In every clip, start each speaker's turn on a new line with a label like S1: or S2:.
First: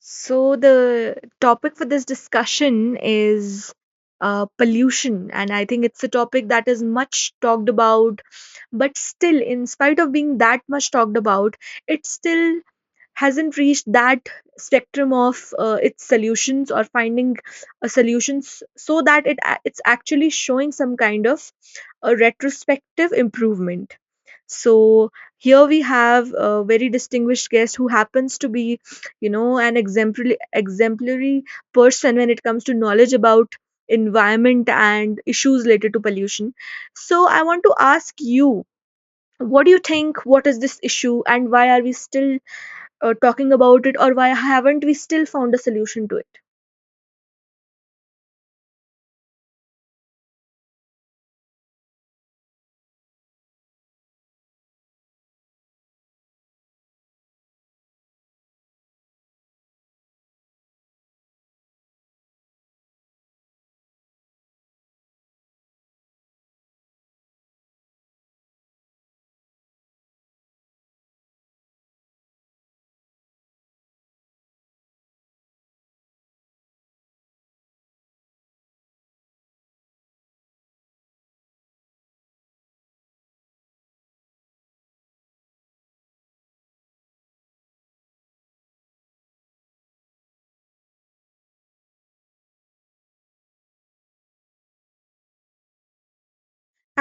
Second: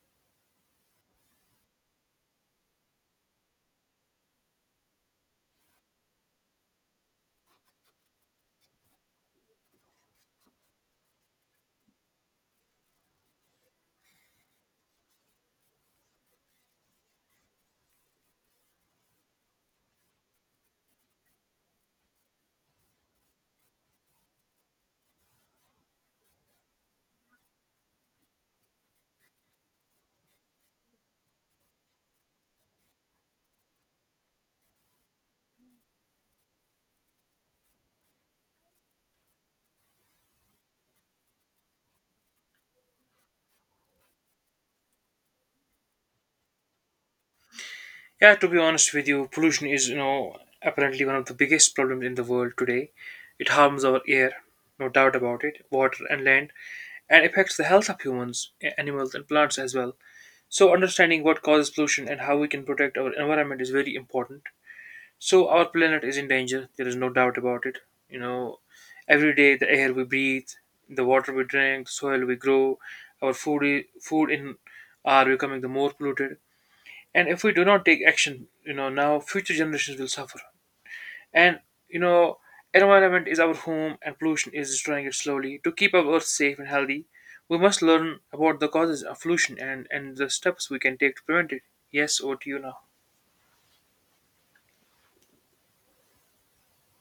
S1: So, the topic for this discussion is pollution, and I think it's a topic that is much talked about, but still, in spite of being that much talked about, it still hasn't reached that spectrum of its solutions or finding a solutions so that it's actually showing some kind of a retrospective improvement. So, here we have a very distinguished guest who happens to be an exemplary person when it comes to knowledge about environment and issues related to pollution. So, I want to ask you, what do you think, what is this issue, and why are we still talking about it, or why haven't we still found a solution to it?
S2: Yeah, to be honest with you, pollution is apparently one of the biggest problems in the world today. It harms our air, no doubt about it, water and land, and affects the health of humans, animals, and plants as well. So, understanding what causes pollution and how we can protect our environment is very important. So, our planet is in danger. There is no doubt about it. You know, every day the air we breathe, the water we drink, the soil we grow, our food, food in are becoming the more polluted, and if we do not take action now future generations will suffer. And you know environment is our home, and pollution is destroying it slowly. To keep our earth safe and healthy, we must learn about the causes of pollution and the steps we can take to prevent it. Yes, over to you now.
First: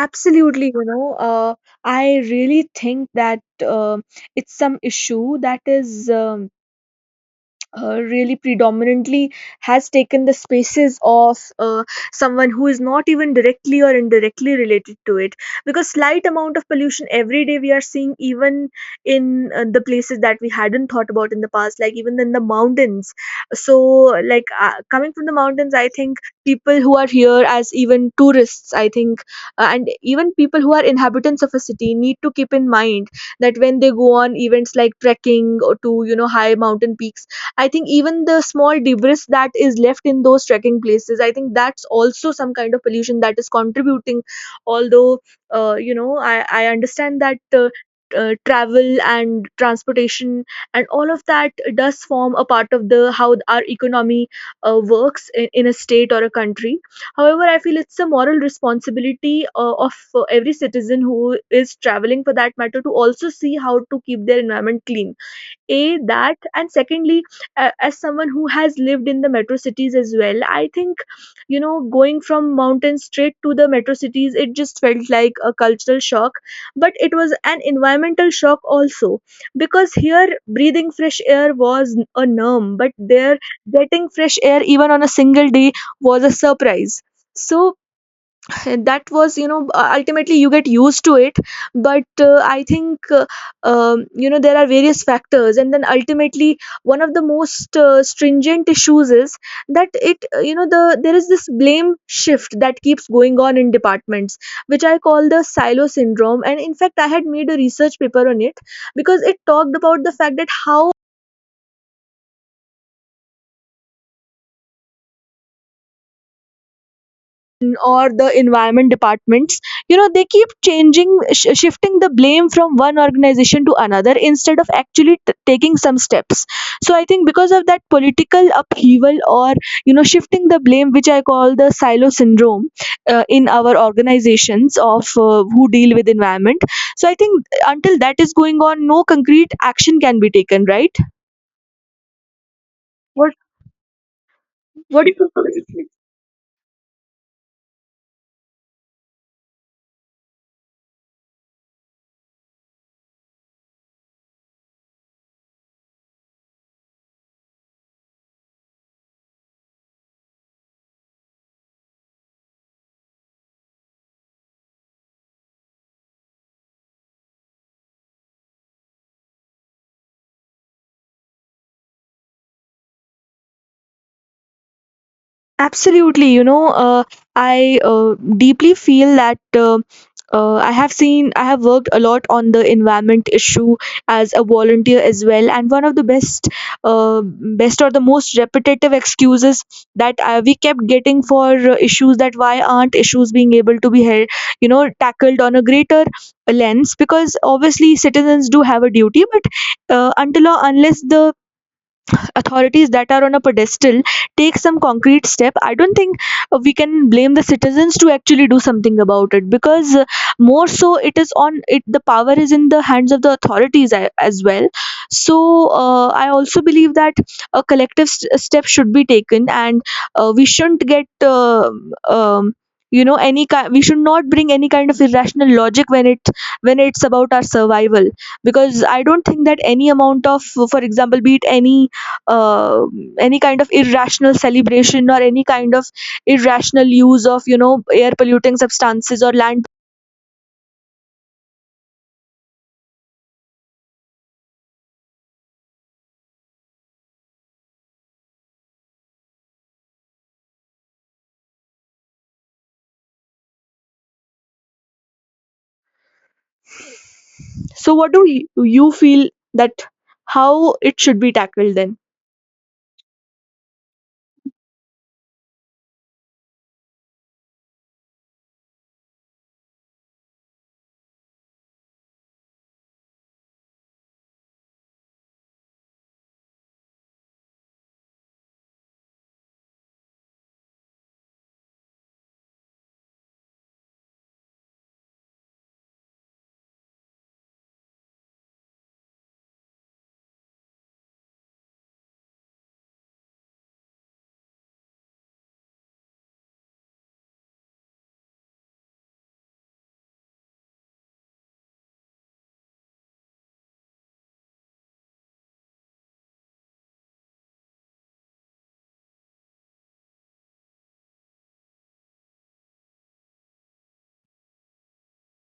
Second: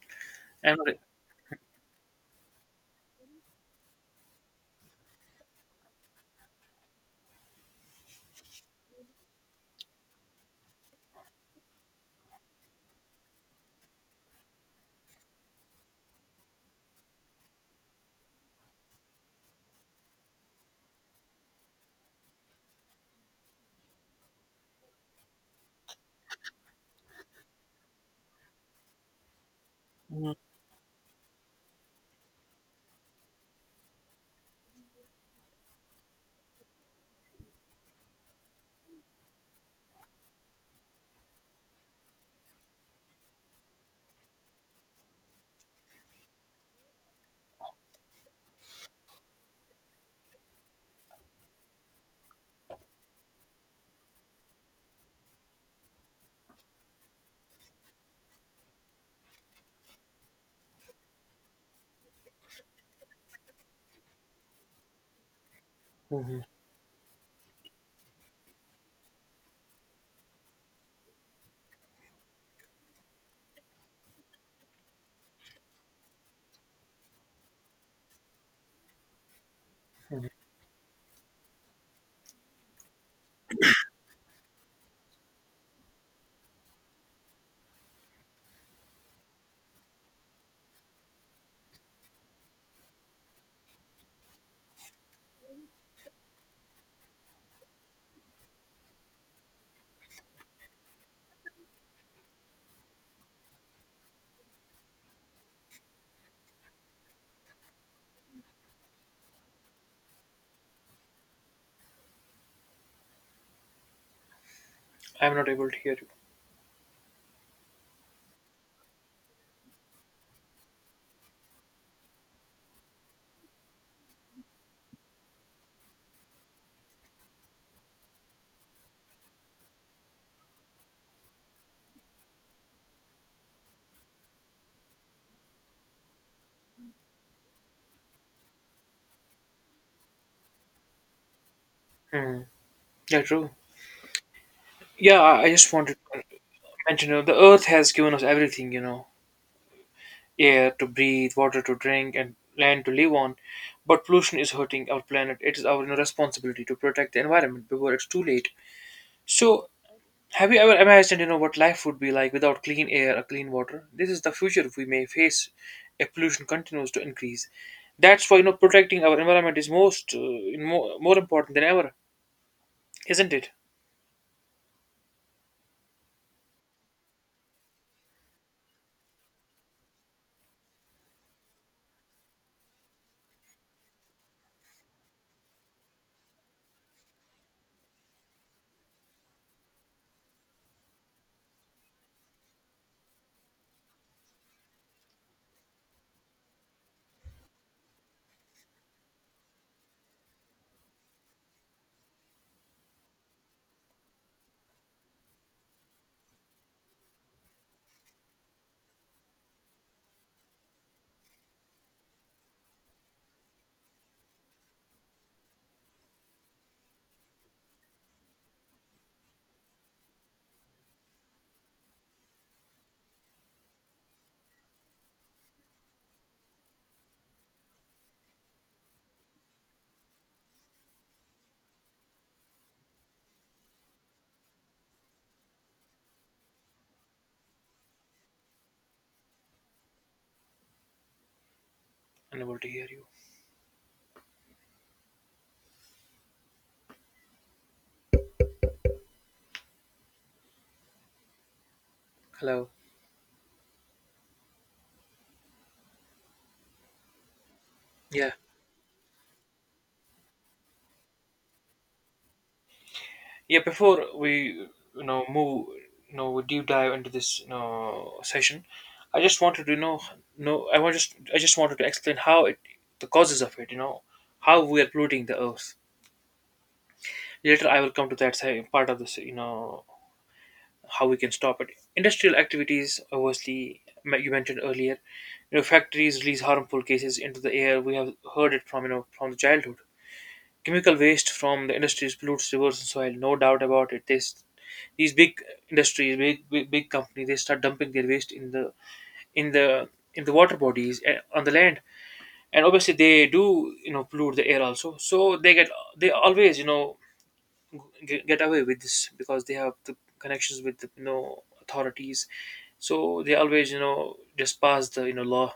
S1: Absolutely,
S2: I'm not.
S1: I really think that um it's some issue that is really predominantly has taken the spaces of someone who is not even directly or indirectly related to it, because slight amount of pollution every day we are seeing, even in the places that we hadn't thought about in the past, like even in the mountains. So, like coming from the mountains, I think people who are here as even tourists, I think and even
S2: Mhm,
S1: people who are inhabitants of a city need to keep in mind that when they go on events like trekking or to high mountain peaks, I think even the small debris that is left in those trekking places, I think that's also some kind of pollution that is contributing. Although, I understand that travel and transportation and all of that does form a part of the how our economy works in a state or a country. However, I feel it's a moral responsibility of every citizen who is traveling for that matter to also see how to keep their environment clean. A That,
S2: mhm,
S1: and secondly, as someone who has lived in the metro cities as well, I think going from mountain straight to the metro cities, it just felt like a cultural shock, but it was an environmental shock also, because
S2: mhm.
S1: here breathing fresh air was a norm, but there getting fresh air even on a single day was a surprise. So, that was ultimately you get used to it. But I think, there are various factors, and then ultimately one of the most stringent issues is that it you know the there is this blame shift that keeps going on in departments, which I call the silo syndrome. And in fact, I had made a research paper on it, because it talked about the fact that how
S2: I'm not able to hear you.
S1: or the environment departments, they keep changing, shifting the blame from one organization to another instead of actually taking some steps. So, I think because of that political upheaval, or shifting the blame, which I call the silo syndrome, in our organizations of who deal with environment. So, I think until that is going on, no concrete action can be taken, right?
S2: Mhm. Yeah,
S1: what
S2: true.
S1: what
S2: Yeah, I just wanted to mention, the earth has given us everything, air to breathe, water to drink, and land to live on. But pollution is hurting our planet. It is our responsibility to protect the environment before it's too late. So, have you ever imagined, what life would be like without clean air or clean water? This is the future we may face if pollution continues to increase. That's why, protecting our environment is more important than ever, isn't it?
S1: Absolutely, I deeply feel that I have worked a lot on the environment issue as a volunteer as well. And one of the best, or the most repetitive excuses that we kept getting for issues, that why aren't issues being able to be held, tackled on a greater lens? Because obviously citizens do have a duty, but until or unless the authorities that are on a pedestal take some concrete step, I don't think we can blame the citizens to actually do something about it, because more so it is on it the power is in the hands of the authorities, as well. So, I also believe that a collective step should be taken, and we shouldn't get um, any kind, we should not bring any kind of irrational logic when it's about our survival, because I don't think that any amount of, for example, be it uh, any kind of irrational celebration, or any kind of irrational use of air polluting substances or land.
S2: Unable to hear you. Hello.
S1: So, what do
S2: Yeah.
S1: you feel that how it should be tackled then?
S2: Yeah, before we move, deep dive into this session. I just wanted to no, I just wanted to explain how it the causes of it, how we are polluting the earth. Later I will come to that side, part of this, how we can stop it. Industrial activities, obviously, you mentioned earlier, factories release harmful gases into the air. We have heard it from you know from the childhood. Chemical waste from the industries pollutes rivers and soil, no doubt about it. These big industries, big companies, they start dumping their waste in the water bodies, on the land, and obviously they do pollute the air also. So they always get away with this, because they have the connections with the authorities. So they always just pass the law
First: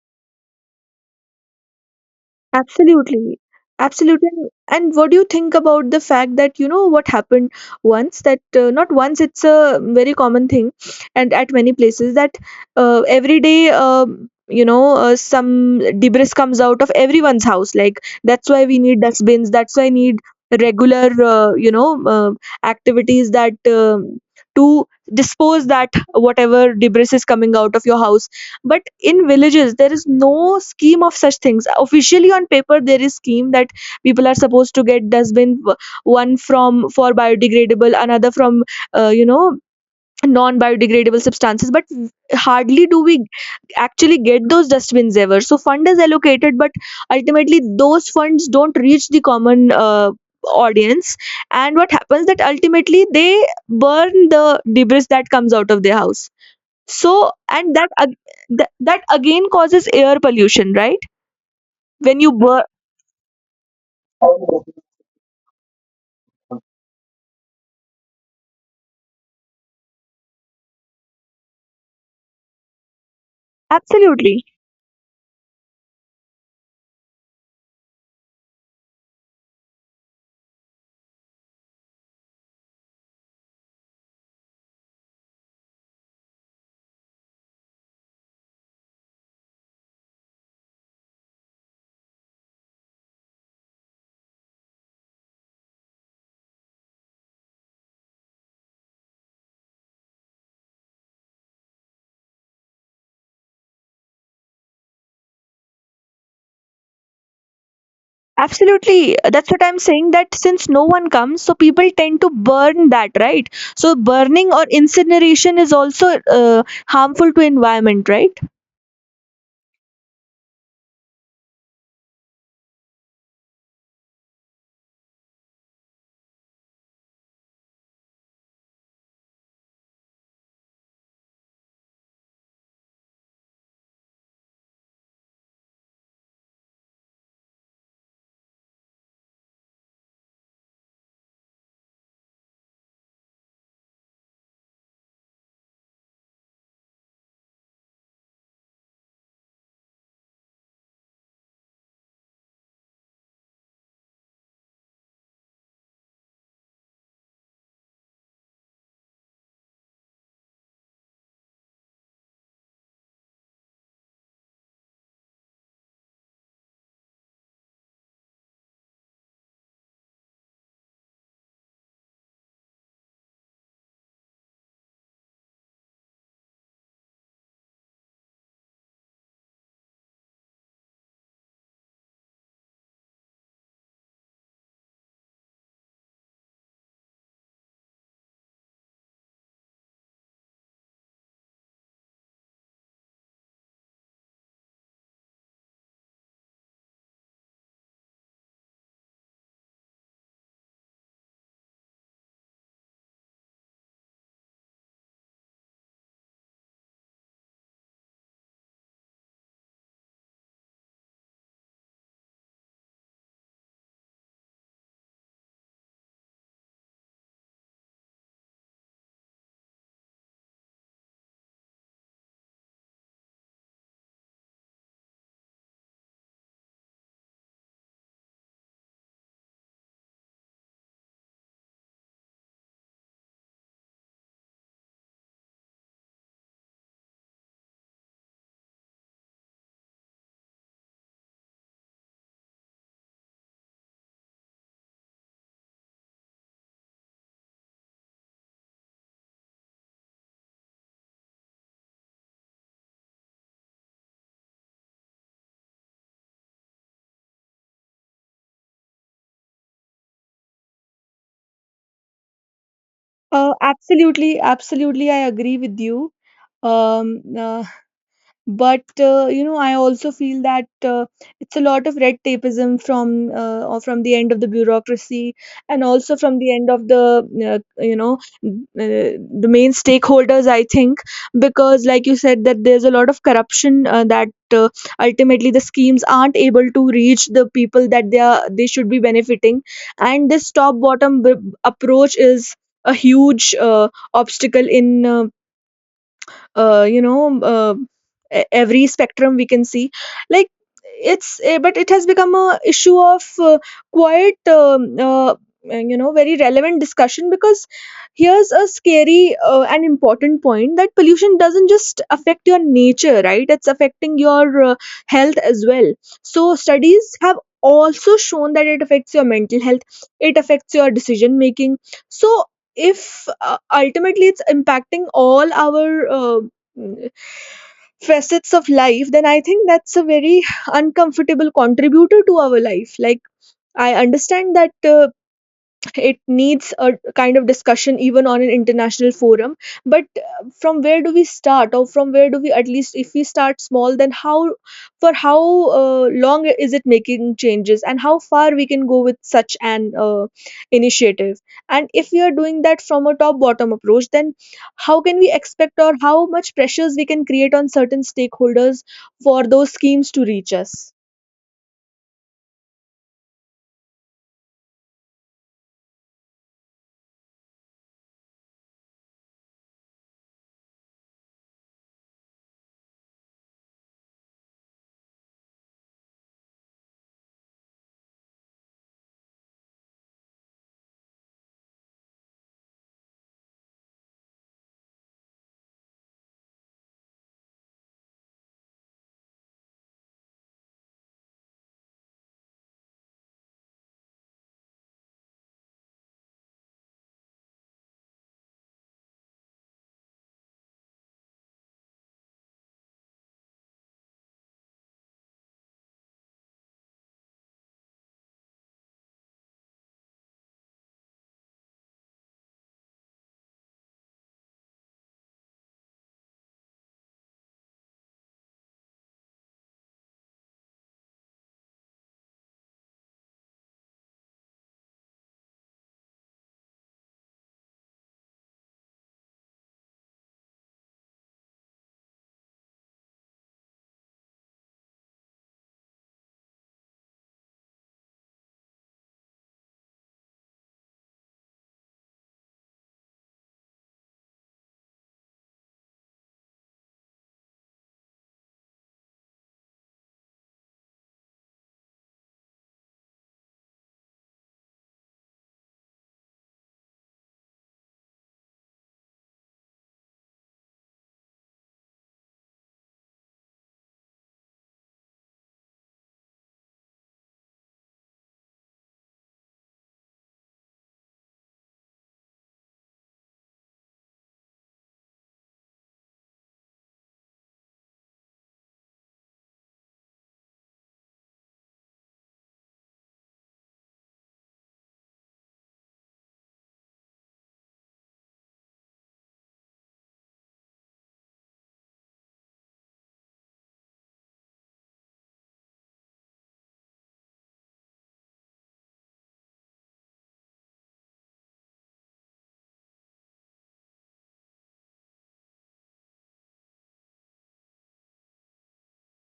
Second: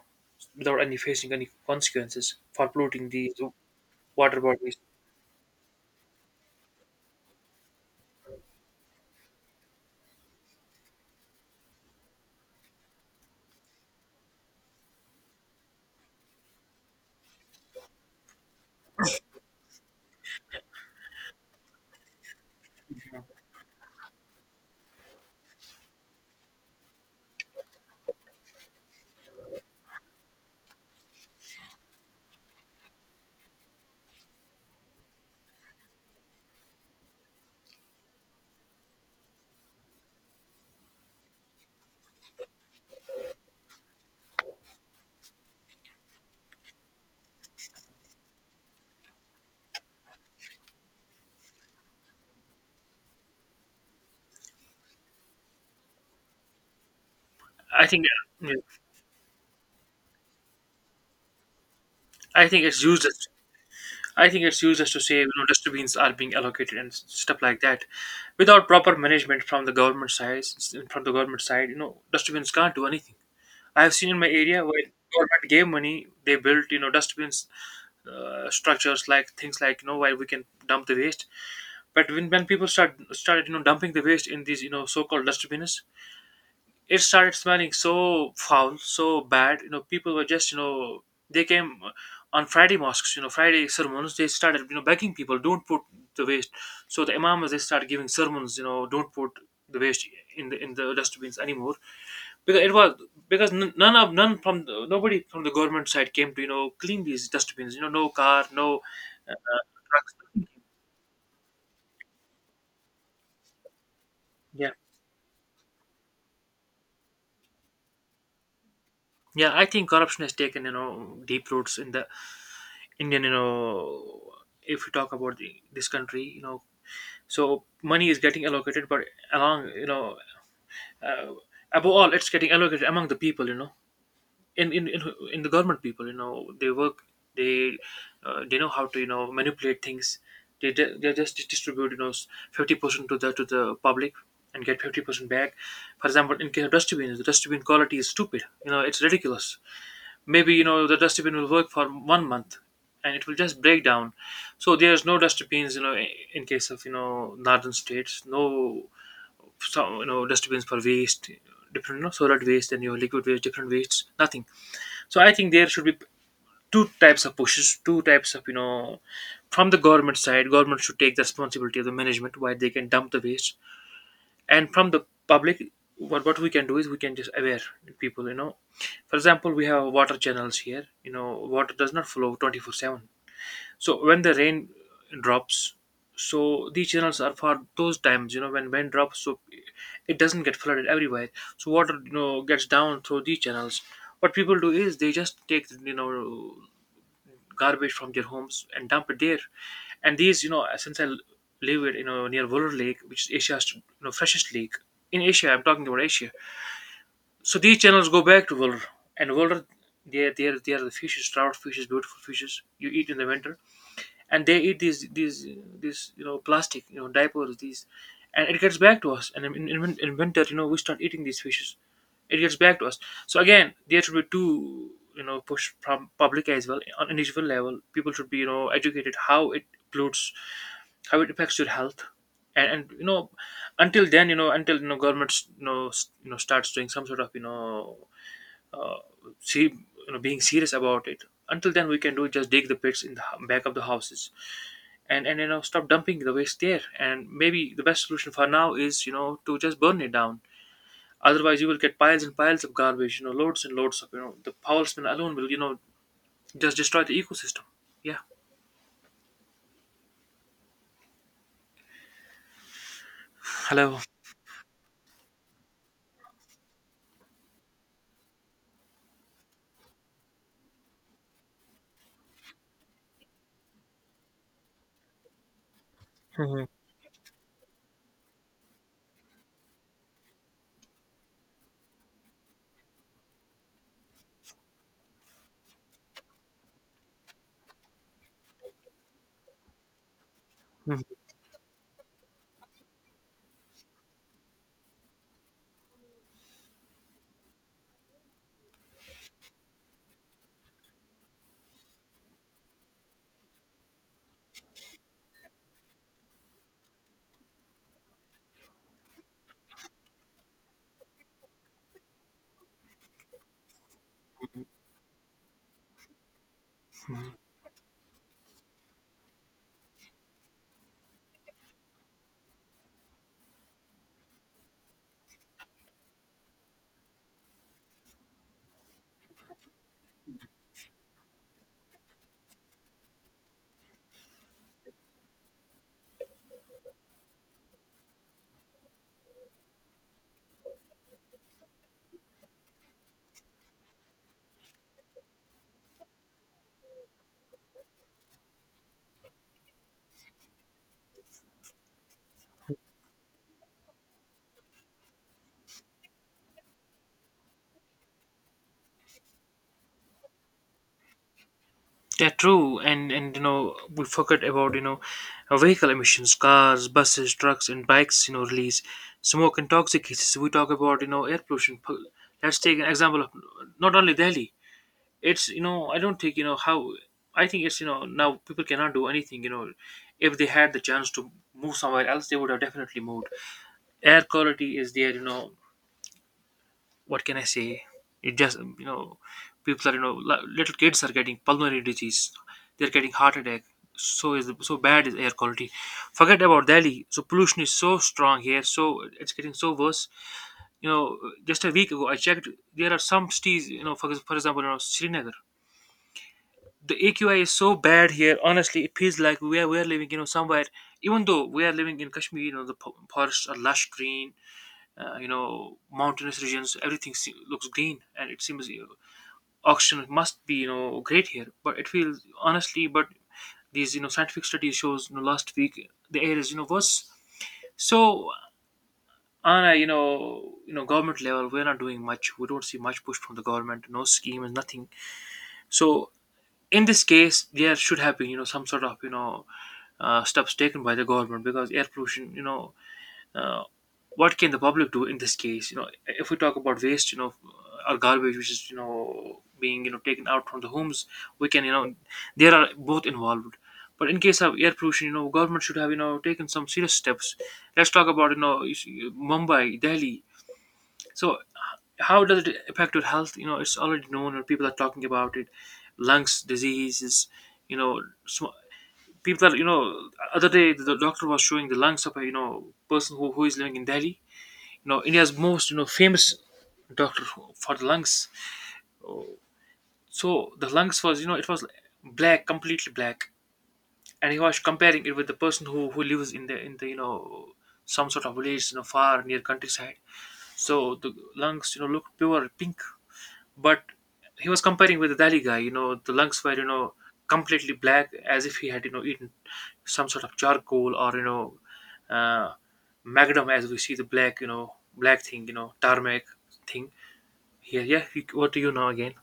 S2: without any facing any consequences for polluting these
S1: Absolutely. Absolutely.
S2: water
S1: And
S2: bodies.
S1: and what do you think about the fact that, what happened once that, not once, it's a very common thing, and at many places that every day, some debris comes out of everyone's house. Like, that's why we need dustbins, that's why I need regular uh, activities that to dispose that whatever debris is coming out of your house. But in villages there is no scheme of such things. Officially on paper there is scheme that people are supposed to get dustbin, one from for biodegradable, another from uh, you know non biodegradable substances. But hardly do we actually get those dustbins ever. So fund is allocated, but ultimately those funds don't reach the common audience. And what happens that ultimately they burn the debris that comes out of their house. So and
S2: I
S1: that
S2: think,
S1: ag-
S2: yeah.
S1: that that again causes air pollution, right? When you
S2: I think
S1: burn,
S2: it's used as I think it's used as to say, dustbins are being allocated and stuff like that, without proper management from the government side. From the government side, dustbins can't do anything. I have seen in my
S1: absolutely,
S2: area where government gave money, they built dustbins, structures, like things like where we can dump the waste. But when people started dumping the waste in these so-called dustbins, it started smelling so foul, so bad. People were just, they came on Friday mosques, Friday sermons. They started, begging people, don't put the waste. So the imams, they started giving sermons, don't put the waste in the dustbins anymore, because it was, because n- none of none from the, nobody from the government side came to clean these dustbins. No car, no uh,
S1: absolutely. That's
S2: uh,
S1: what I'm saying,
S2: trucks.
S1: that since no one comes, so people tend to burn that, right? So burning or
S2: Yeah,
S1: incineration is also harmful to environment, right?
S2: yeah. I think corruption has taken deep roots in the Indian, if we talk about this country, so money is getting allocated, but along, you know, uh, above all, it's getting allocated among the people, in in in, in the government people, they work. They uh, they know how to, manipulate things. They just distribute, 50% to the public and get 50% back. For example, in case of dustbins, the dustbin quality is stupid. It's ridiculous. Maybe the dustbin will work for 1 month, and it will just break down. So there's no dustbins, in case of northern states, no. So, dustbins for waste, different solid waste and your liquid waste, different wastes, nothing. So I think there should be two types of pushes, two types of from the government side. Government should take the responsibility of the management, why they can dump the waste. And from the public, what we can do is we can just aware people. For example, we have water channels here. You know water does not flow 24/7. So when the rain drops, these channels are for those times, when rain drops, so it doesn't get flooded everywhere. So water gets down through these channels. What people do is they just take garbage from their homes and dump it there. And these, since I live it, near Voller Lake, which is Asia's, freshest lake in Asia. I'm talking about Asia. So these channels go back to Wollur, and Wollur, they are the fishes, trout fishes, beautiful fishes you eat in the winter, and they eat these these plastic, diapers, these, and it gets back to us. And in winter, we start eating these fishes, it gets back to us. So again, there should be two push from public as well, on individual level. People should be educated how it pollutes, how it affects your health, and, and until then, until governments starts doing some sort of, see, being serious about it. Until then, we can do just dig the pits in the back of the houses, and and stop dumping the waste there. And maybe the best solution for now is to just burn it down. Otherwise, you will get piles and piles of garbage, loads and loads of, the foul smell alone will just destroy the ecosystem. Yeah.
S1: Uh,
S2: Hello.
S1: absolutely, absolutely, I agree with you. Um, uh, but I also feel that it's a lot of red tapeism from or from the end of the bureaucracy, and also from the
S2: Mhm.
S1: end of the uh, you know uh, the main stakeholders. I think because, like you said, that there's a lot of corruption that uh, ultimately the schemes aren't able to reach the people that they should be benefiting, and this top
S2: Mhm.
S1: bottom approach is a huge obstacle in uh, you know um, uh, every spectrum we can see. Like, but it has become a issue of quite very relevant discussion, because here's a scary and important point, that pollution doesn't just affect your nature, right? It's affecting your health as well. So studies have also shown that it affects your mental health, it affects your decision making. So if ultimately it's impacting all our mm, facets of life, then I think that's a very uncomfortable contributor to our life. Like, I understand that it needs a kind of discussion even on an international forum, but from where do we start, or from where do we at least, if we start small, then how for how long is it making changes, and how far we can go with such an initiative, and if we are doing that from a top bottom approach, then how can we expect, or how much pressures we can create on certain stakeholders for those schemes to reach us?
S2: Yeah, true. And we forget about vehicle emissions, cars, buses, trucks, and bikes. Release smoke and toxic gases. We talk about air pollution. Let's take an example of not only Delhi. It's I don't think how, I think it's, now people cannot do anything. If they had the chance to move somewhere else, they would have definitely moved. Air quality is there. What can I say? It just, people are little kids are getting pulmonary disease. They're getting heart attack. So is so bad is air quality. Forget about Delhi. So pollution is so strong here. So it's getting so worse. You know, just a week ago I checked. There are some cities. For, for example, Srinagar. The AQI is so bad here. Honestly, it feels like we are living somewhere. Even though we are living in Kashmir, the forests are lush green, mountainous regions, everything looks green, and it seems, oxygen must be great here, but it feels honestly. But these scientific studies shows, last week the air is worse. So on a government level, we're not doing much. We don't see much push from the government, no scheme and nothing. So in this case, there should have been some sort of steps taken by the government, because air pollution, uh, what can the public do in this case? If we talk about waste, or garbage which is being taken out from the homes, we can, there are both involved. But in case of air pollution, government should have taken some serious steps. Let's talk about, you see, Mumbai, Delhi. So how does it affect your health? It's already known and people are talking about it. Lungs diseases, you know sm- people are, other day the doctor was showing the lungs of a person who is living in Delhi, India's most famous doctor for the lungs. So the lungs was, it was black, completely black. And he was comparing it with the person who lives in the some sort of village, far, near countryside. So the lungs, looked pure pink, but he was comparing with the Delhi guy. You know the lungs were, completely black, as if he had, eaten some sort of charcoal, or uh, magnum, as we see the black, black thing, tarmac thing. Yeah, yeah. What do you know again?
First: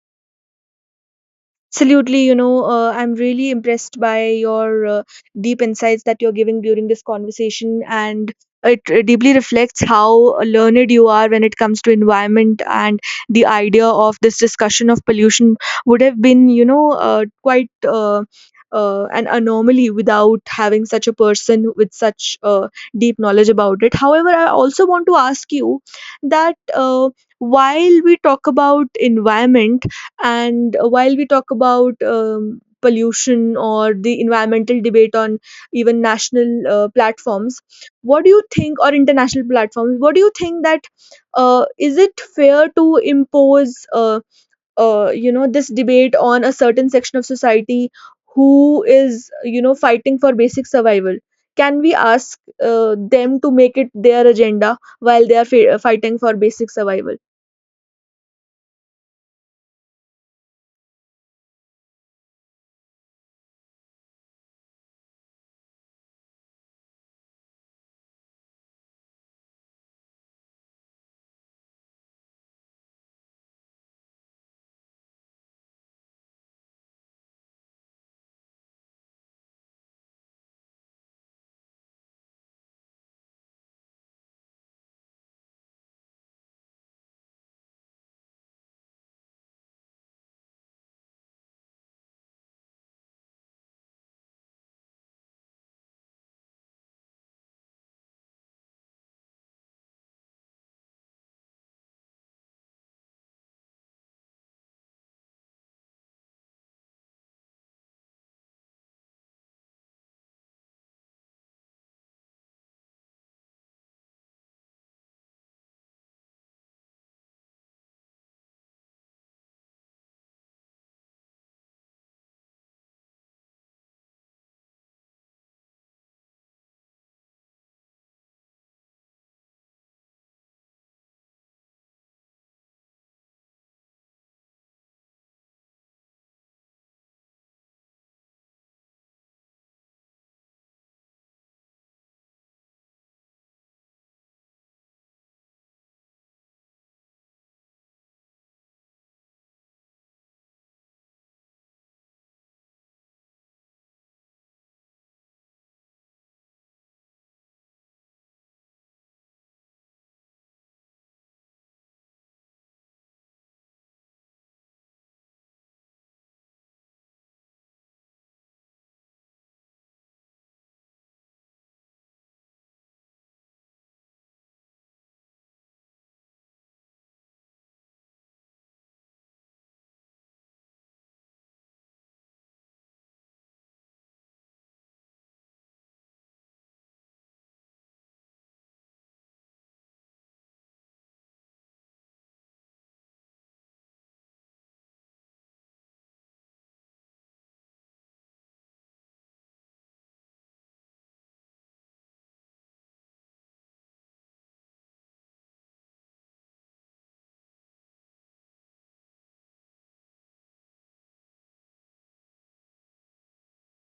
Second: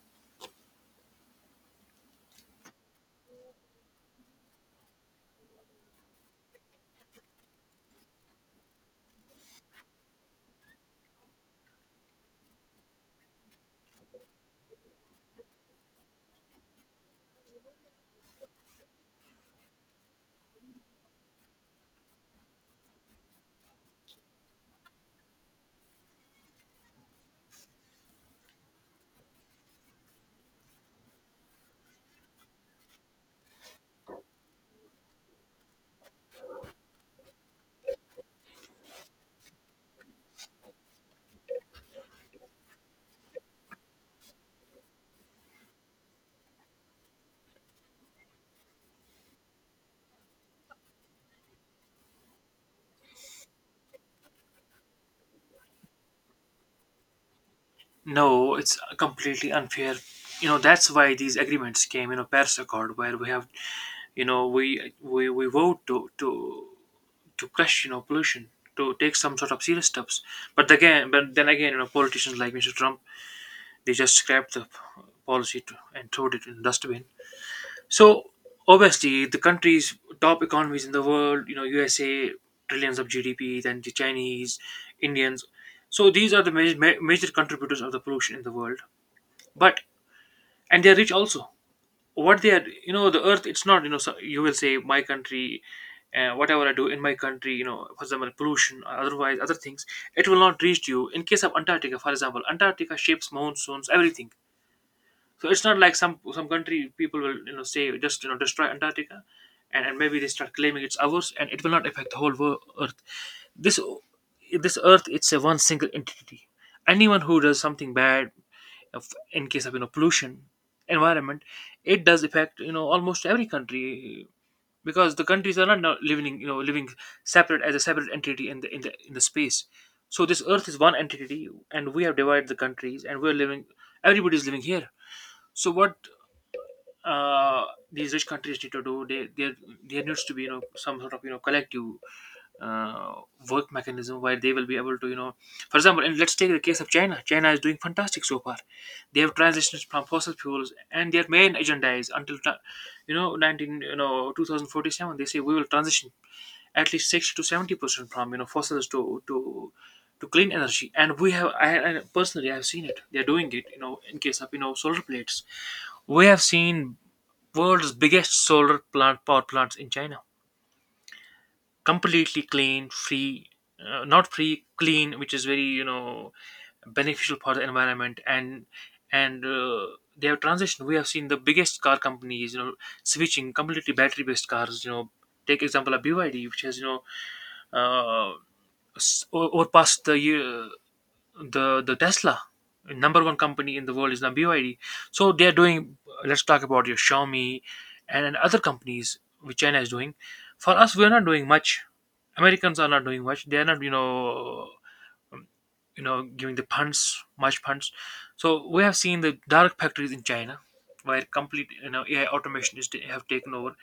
S1: Absolutely, I'm really impressed by your deep insights that you're giving during this conversation, and it deeply reflects how learned you are when it comes to environment, and the idea of this discussion of pollution would have been, quite an anomaly without having such a person with such deep knowledge about it. However, I also want to ask you that while we talk about environment, and while we talk about pollution, or the environmental debate on even national platforms, what do you think, or international platforms, what do you think, that is it fair to impose this debate on a certain section of society who is, fighting for basic survival? Can we ask them to make it their agenda while they are fighting for basic survival?
S2: No, it's completely unfair. You know that's why these agreements came. You know, Paris Accord, where we have, we vote to crush, pollution, to take some sort of serious steps. But then again, you know, politicians like Mr. Trump, they just scrapped the policy to, and threw it in the dustbin. So obviously, the countries, top economies in the world, USA, trillions of GDP, then the Chinese, Indians. So these are the major, major contributors of the pollution in the world. But and they are rich also. What they are, you know, the earth. It's not, you know, so you will say my country, whatever I do in my country, for example, pollution, or otherwise other things. It will not reach you. In case of Antarctica, for example, Antarctica shapes monsoons, everything. So it's not like some country people will, say, just, destroy Antarctica, and maybe they start claiming it's ours, and it will not affect the whole world, Earth. This Earth it's a one single entity. Anyone who does something bad, in case of, pollution, environment, it does affect, almost every country, because the countries are not now living, living separate, as a separate entity in the space. So this Earth is one entity and we have divided the countries and we're living, everybody's living here. So what, uh, these rich countries need to do, they, there needs to be, some sort of, collective, uh, work mechanism, where they will be able to, for example, and let's take the case of China. China is doing fantastic so far. They have transitioned from fossil fuels, and their main agenda is until, 19, 2047. They say we will transition at least 60 to 70% from, fossils to clean energy. And we have, I personally, I've seen it, they're doing it, in case of, solar plates. We have seen world's biggest solar plant, power plants in China, completely clean, free, not free, clean, which is very, beneficial for the environment. And and uh, they have transitioned, we have seen the biggest car companies, switching completely battery based cars. Take example of BYD, which has, uh, over past the year, the Tesla number one company in the world is now BYD. So they are doing. Let's talk about your Xiaomi, and other companies which China is doing. For us, we are not doing much. Americans are not doing much. They are not, um, giving the funds, much funds. So we have seen the dark factories in China, where complete, AI automation is have taken over.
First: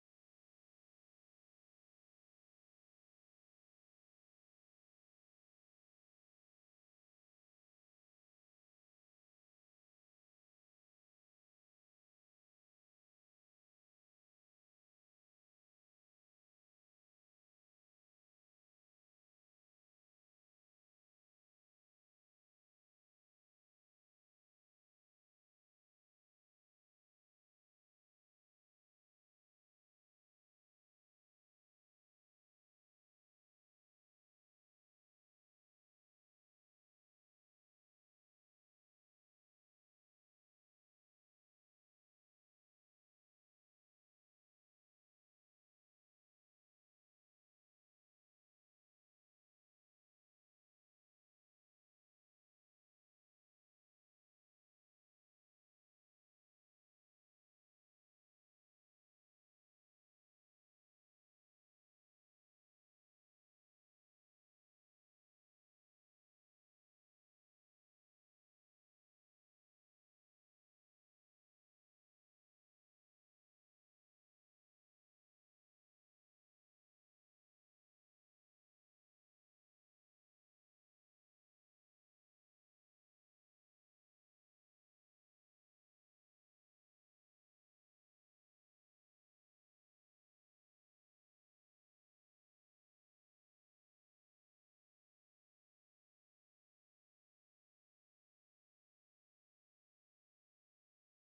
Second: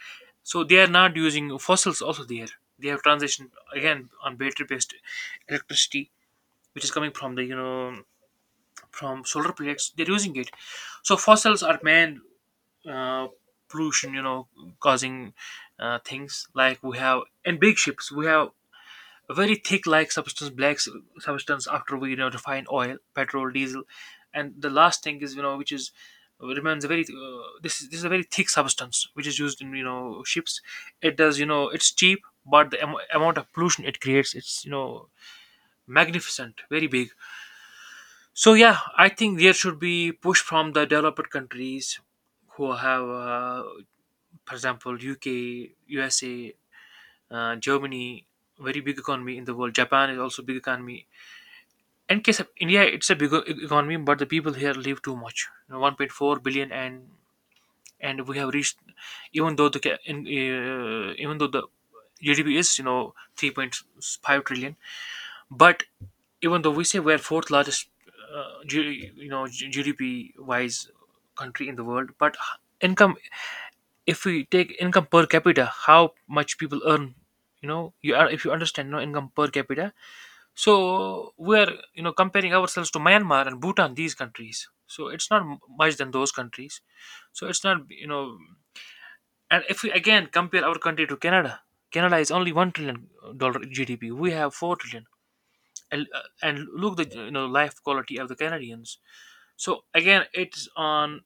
S2: So they are not using fossils also there. They have transitioned again on battery based electricity, which is coming from the, from solar projects, they're using it. So fossils are man, uh, pollution, causing, things like, we have in big ships, we have a very thick like substance, black substance, after we, refine oil, petrol, diesel. And the last thing is, which is, remains a very, this is a very thick substance, which is used in, ships. It does, it's cheap, but the amount of pollution it creates, it's, magnificent, very big. So yeah, I think there should be push from the developed countries who have, for example, UK, USA, Germany, very big economy in the world. Japan is also big economy. In case of India, it's a big economy, but the people here live too much. You know, 1.4 billion, and we have reached, even though the even though the GDP is, 3.5 trillion, but even though we say we're fourth largest, GDP wise country in the world, but income, if we take income per capita, how much people earn, you are if you understand, no, income per capita. So we're, comparing ourselves to Myanmar and Bhutan, these countries. So it's not much than those countries. So it's not, you know, and if we again compare our country to Canada, Canada is only $1 trillion GDP. We have 4 trillion, and look the, life quality of the Canadians. So again, it's on,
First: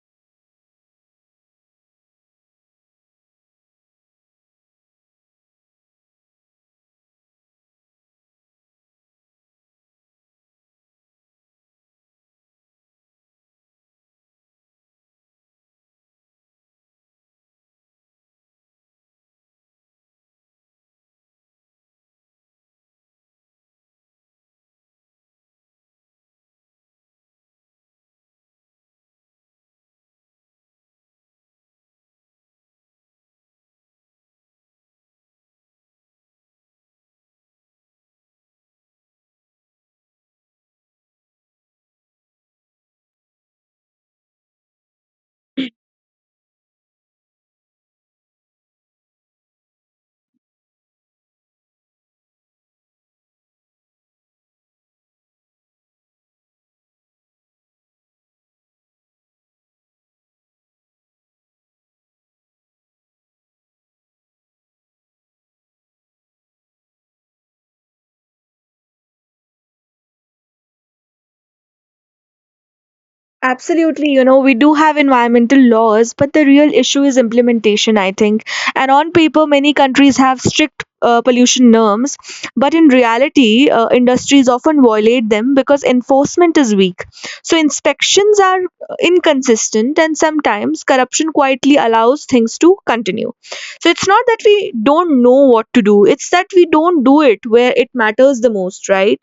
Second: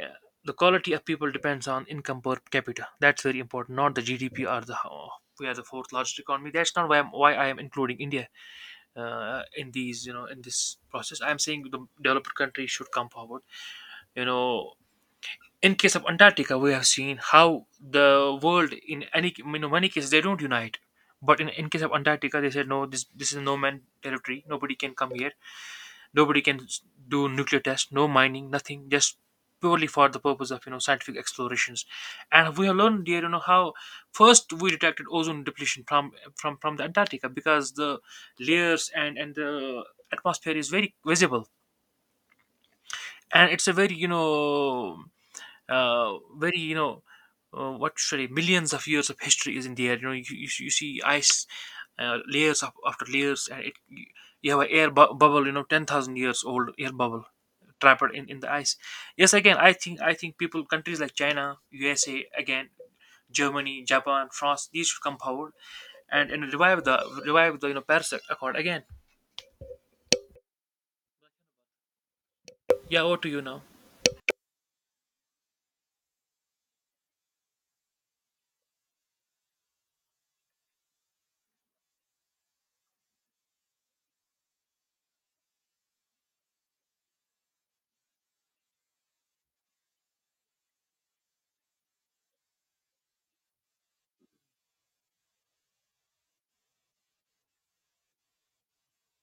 S2: uh, the quality of people depends on income per capita. That's very important, not the GDP or the how we are the fourth largest economy. That's not why I am including India, in these, in this process. I am saying the developed countries should come forward. You know. In case of Antarctica, we have seen how the world, in any, you know, many cases, they don't unite. But in case of Antarctica, they said no, this is no man territory. Nobody can come here. Nobody can do nuclear tests, no mining, nothing, just purely for the purpose of, scientific explorations. And we have learned here, you know, how first we detected ozone depletion from the Antarctica, because the layers and the atmosphere is very visible, and it's a very, uh, very you know what should I, millions of years of history is in the air. You know, you see ice, layers of, after layers, and it, you have an air bubble, you know, 10,000 years old air bubble, trapped in, the ice. Yes, again, I think people, countries like China, USA, again, Germany, Japan, France, these should come forward, and revive the, you know, Paris Accord again. Yeah, over to you now.
S1: Absolutely, we do have environmental laws, but the real issue is implementation, I think. And on paper, many countries have strict pollution norms, but in reality, industries often violate them because enforcement is weak. So, inspections are inconsistent, and sometimes corruption quietly allows things to continue. So, it's not that we don't know what to do, it's that we don't do it where it matters the most, right?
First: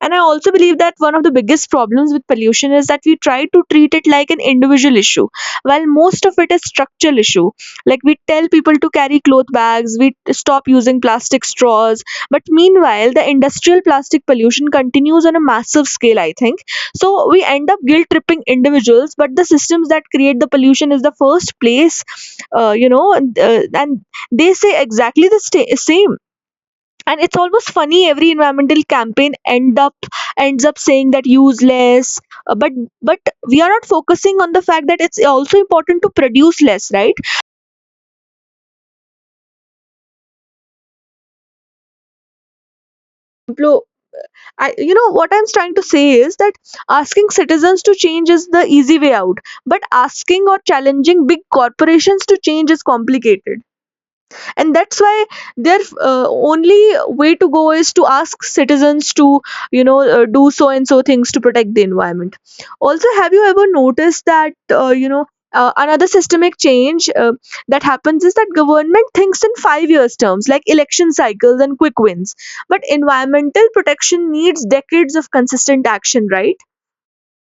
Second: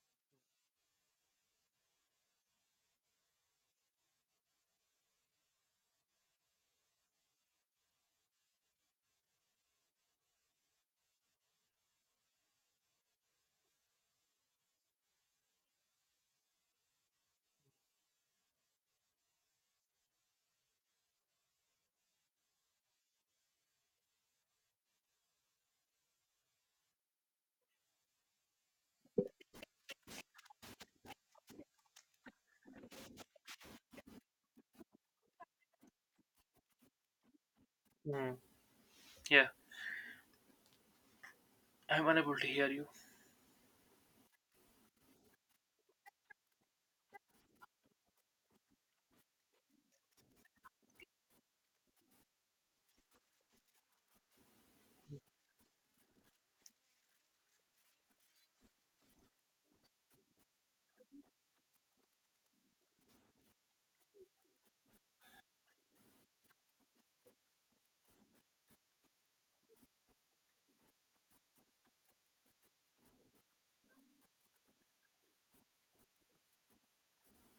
S1: And I also believe that one of the biggest problems with pollution is that we try to treat it like an individual issue, while most of it is structural issue. Like, we tell people to carry cloth bags, we stop using plastic straws, but meanwhile, the industrial plastic pollution continues on a massive scale. I think so. We end up guilt tripping individuals, but the systems that create the pollution is the first place. You know, and They say exactly the same, and it's almost funny every environmental campaign ends up saying that useless. uh, but but we are not focusing on the fact that it's also important to produce less, right?
S2: Mm. Yeah, I'm unable to hear you.
S1: Plo- I, you know what I'm trying to say is that asking citizens to change is the easy way out, but asking or challenging big corporations to change is complicated. And that's why their only way to go is to ask citizens to do so and so things to protect the environment. Also, have you ever noticed that, uh, you know another systemic change that happens is that government thinks in 5 years terms, like election cycles and quick wins, but environmental protection needs decades of consistent action, right?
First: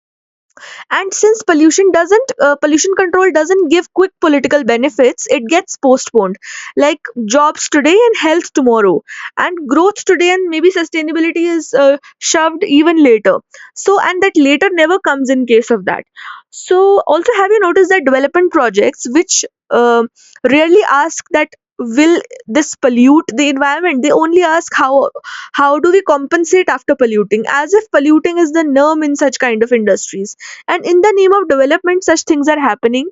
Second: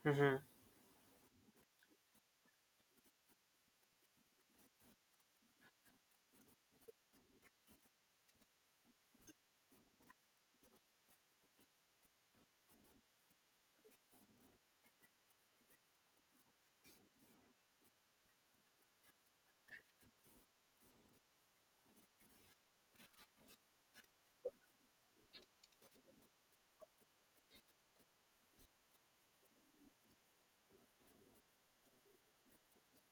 S2: Mm-hmm.
S1: And since pollution control doesn't give quick political benefits, it gets postponed. Like jobs today and health tomorrow, and growth today, and maybe sustainability is shoved even later. So, and that later never comes in case of that. So, also, have you noticed that development projects which uh, rarely ask that will this pollute the environment? They only ask how do we compensate after polluting, as if polluting is the norm in such kind of industries, and in the name of development such things are happening.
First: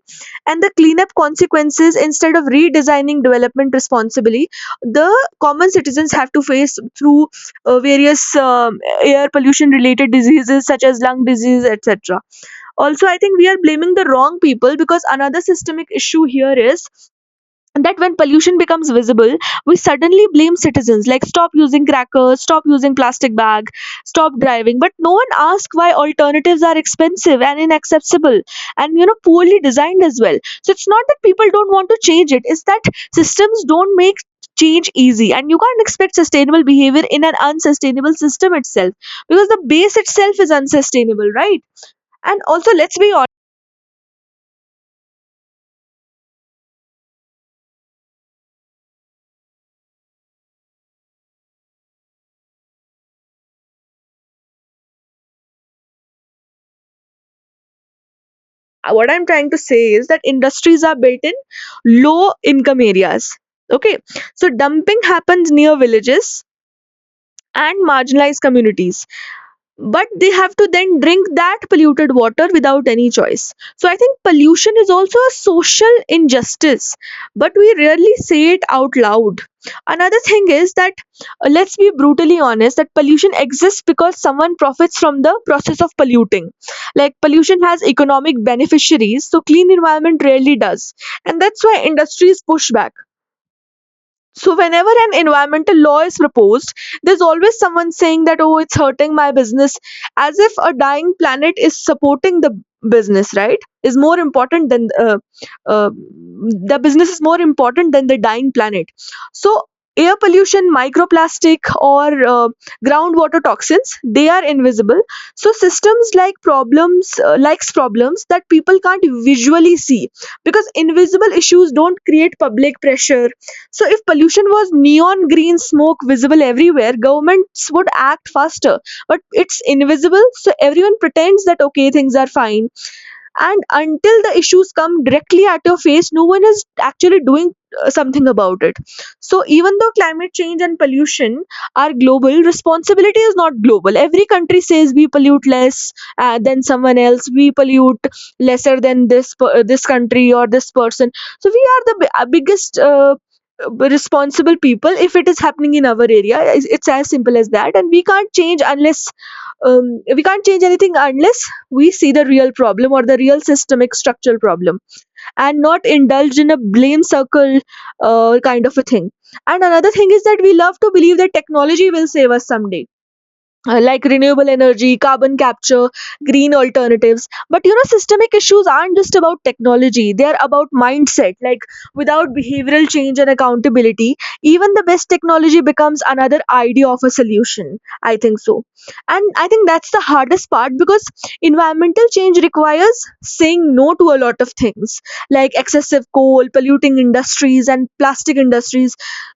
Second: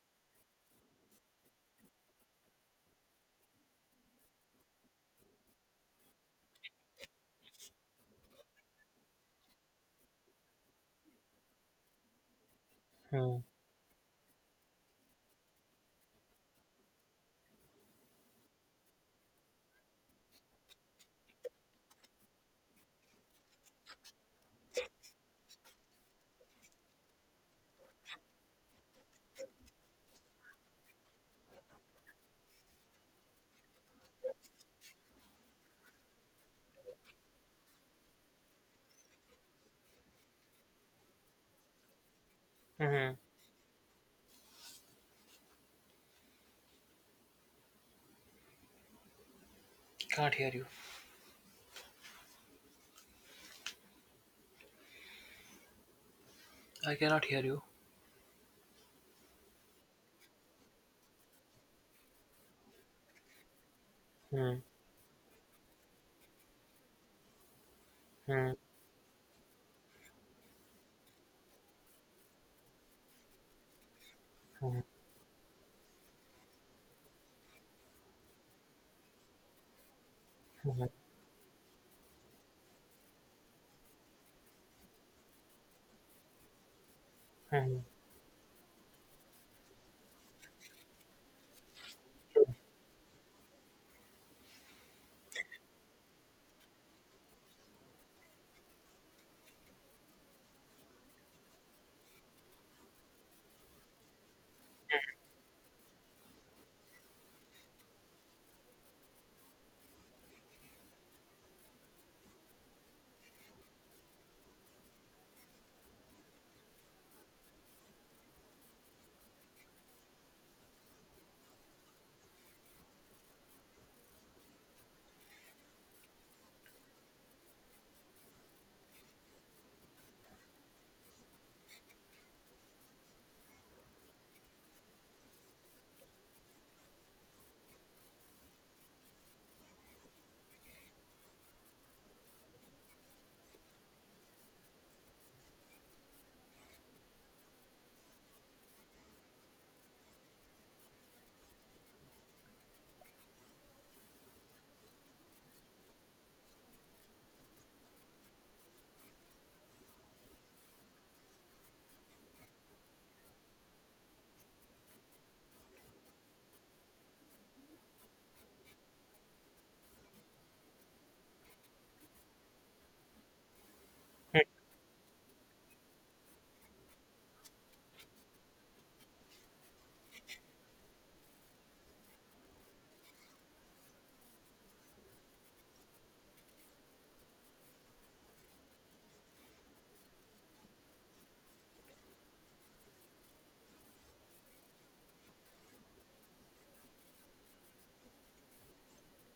S1: And the cleanup consequences, instead of redesigning development responsibly, the common citizens have to face through various air pollution related diseases such as lung disease, etc. Also, I think
S2: Mm-hmm.
S1: we are blaming the wrong people because another systemic issue here is and that when pollution becomes visible, we suddenly blame citizens, like stop using crackers, stop using plastic bag, stop driving, but no one asks why alternatives are expensive and inaccessible and, you know, poorly designed as well. So it's not that people don't want to change it, it's that systems don't make change easy, and you can't expect sustainable behavior in an unsustainable system itself, because the base itself is unsustainable, right? And also let's be.
S2: Mm-hmm. Can't hear you. I cannot hear you.
S1: What I'm trying to say is that industries are built in low income areas, okay? So
S2: Mm.
S1: dumping happens near villages and marginalized
S2: Mm.
S1: communities, but they have to then drink that polluted water without any choice. So I think pollution
S2: Mm.
S1: is also a social injustice, but we rarely say it out loud. Another thing is
S2: Mm.
S1: that, let's be brutally honest, that pollution exists because someone profits from the process of polluting. Like pollution
S2: Mm.
S1: has economic beneficiaries, so clean environment rarely does. And that's why industries push back. So whenever an environmental law is proposed, there's always someone saying that, oh, it's hurting my business, as if a dying planet is supporting the business, right? Is more important than the business is more important than the dying planet. So air pollution, microplastic, or groundwater toxins, they are invisible. So systems like problems, likes problems that people can't visually see, because invisible issues don't create public pressure. So if pollution was neon green smoke visible everywhere, governments would act faster. But it's invisible, so everyone pretends that okay, things are fine, and until the issues come directly at your face, no one is actually doing something about it. So even though climate change and pollution are global, responsibility is not global. Every country says we pollute less than someone else, we pollute lesser than this country or this person. So we are the biggest responsible people if it is happening in our area. It's as simple as that, and we can't change unless, we can't change anything unless we see the real problem, or the real systemic structural problem, and not indulge in a blame circle kind of a thing. And another thing is that we love to believe that technology will save us someday, like
S2: Mm.
S1: renewable energy, carbon capture, green alternatives. But, you know, systemic issues aren't just about technology, they are about mindset. Like, without behavioral change and accountability, even the best technology becomes another idea of a solution, I think so. And I think that's the hardest part, because environmental change requires saying no to a lot of things, like excessive coal, polluting industries, and plastic industries.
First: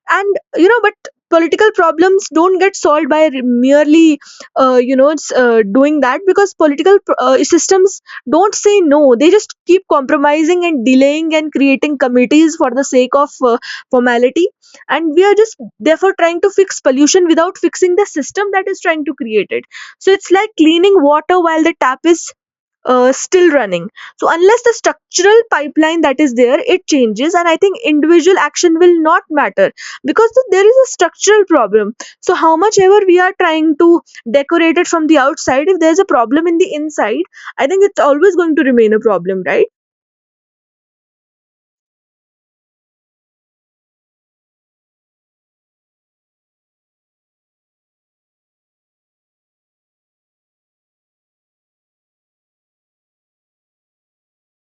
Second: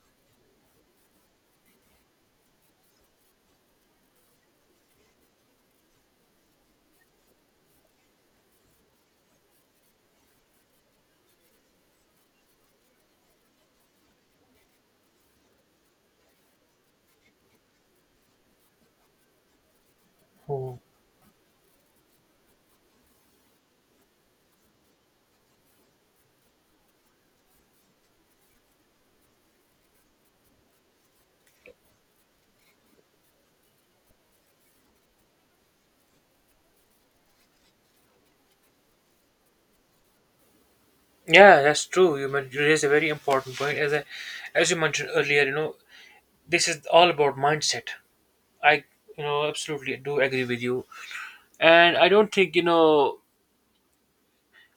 S1: And, you know, but political problems don't get solved by merely you know it's doing that, because political systems don't say no, they just keep compromising and delaying and creating committees for the sake of formality. And we are just therefore trying to fix pollution without fixing the system that is trying to create it. So it's like
S2: Mm.
S1: cleaning water while the tap is still running. So unless the structural pipeline that is there it changes, and I think individual action will not matter, because there is a structural problem. So how much ever we are trying to decorate it from the outside, if there is a problem in the inside, I think it's always going to remain a problem, right?
S2: Yeah, that's true. You you raised a very important point. As you mentioned earlier, this is all about mindset. I, you know, absolutely do agree with you. And I don't think, you know,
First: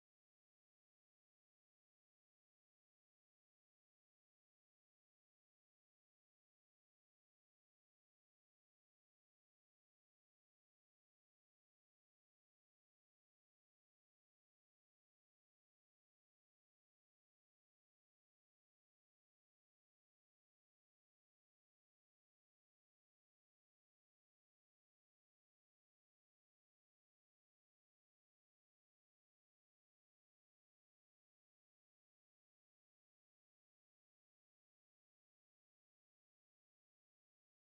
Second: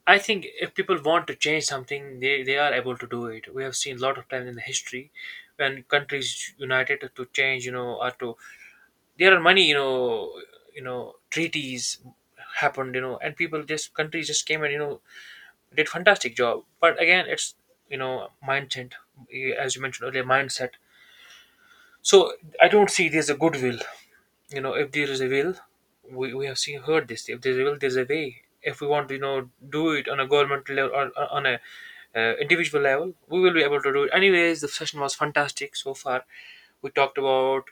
S2: I think if people want to change something, they are able to do it. We have seen a lot of times in the history when countries united to change, you know, or to, there are many, treaties happened, you know, and people just, countries just came and, did fantastic job. But again, it's, mindset, as you mentioned earlier, mindset. So I don't see there's a goodwill. You know, if there is a will, we have seen, heard this. If there's a will, there's a way. If we want to, do it on a government level, or on a, individual level, we will be able to do it. Anyways, the session was fantastic so far. We talked about,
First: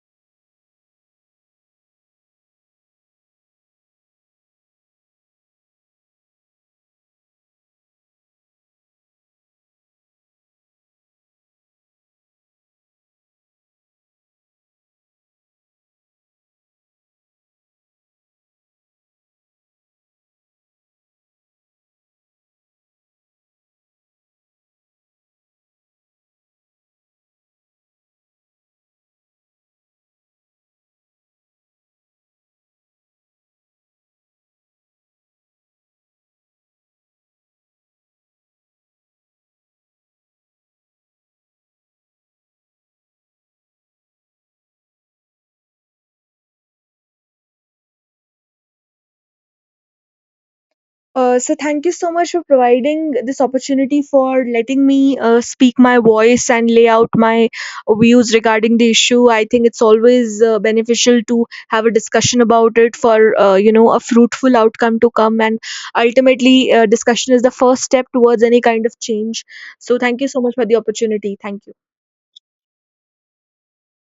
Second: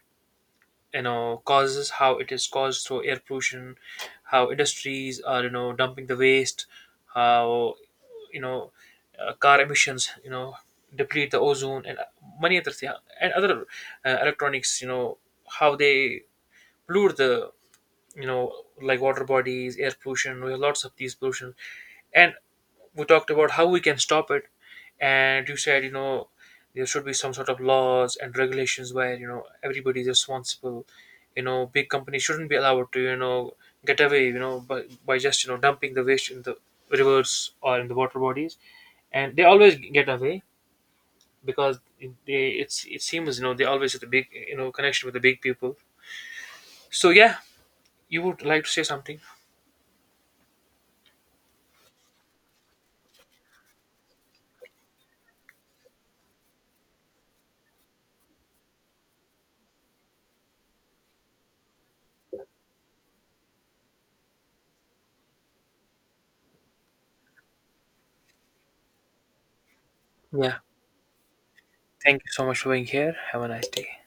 S2: causes, how it is caused through air pollution, how industries are, dumping the waste, how, you know car emissions, deplete the ozone, and, many other things, and other, electronics, how they pollute the, you know like water bodies, air pollution, we have lots of these pollution. And we talked about how we can stop it, and you said, there should be some sort of laws and regulations where, everybody is responsible. Big companies shouldn't be allowed to, get away, by, just, dumping the waste in the rivers or in the water bodies, and they always get away, because they, it's, it seems, they always have the big, connection with the big people. So yeah, you would like to say something.
S1: So thank you so much for providing this opportunity, for letting me speak my voice and lay out my views regarding the issue. I think it's always beneficial to have a discussion about it for a fruitful outcome to come, and ultimately, discussion is the first step towards any kind of change. So thank you so much
S2: Yeah,
S1: for the opportunity. Thank you.
S2: thank you so much for being here. Have a nice day.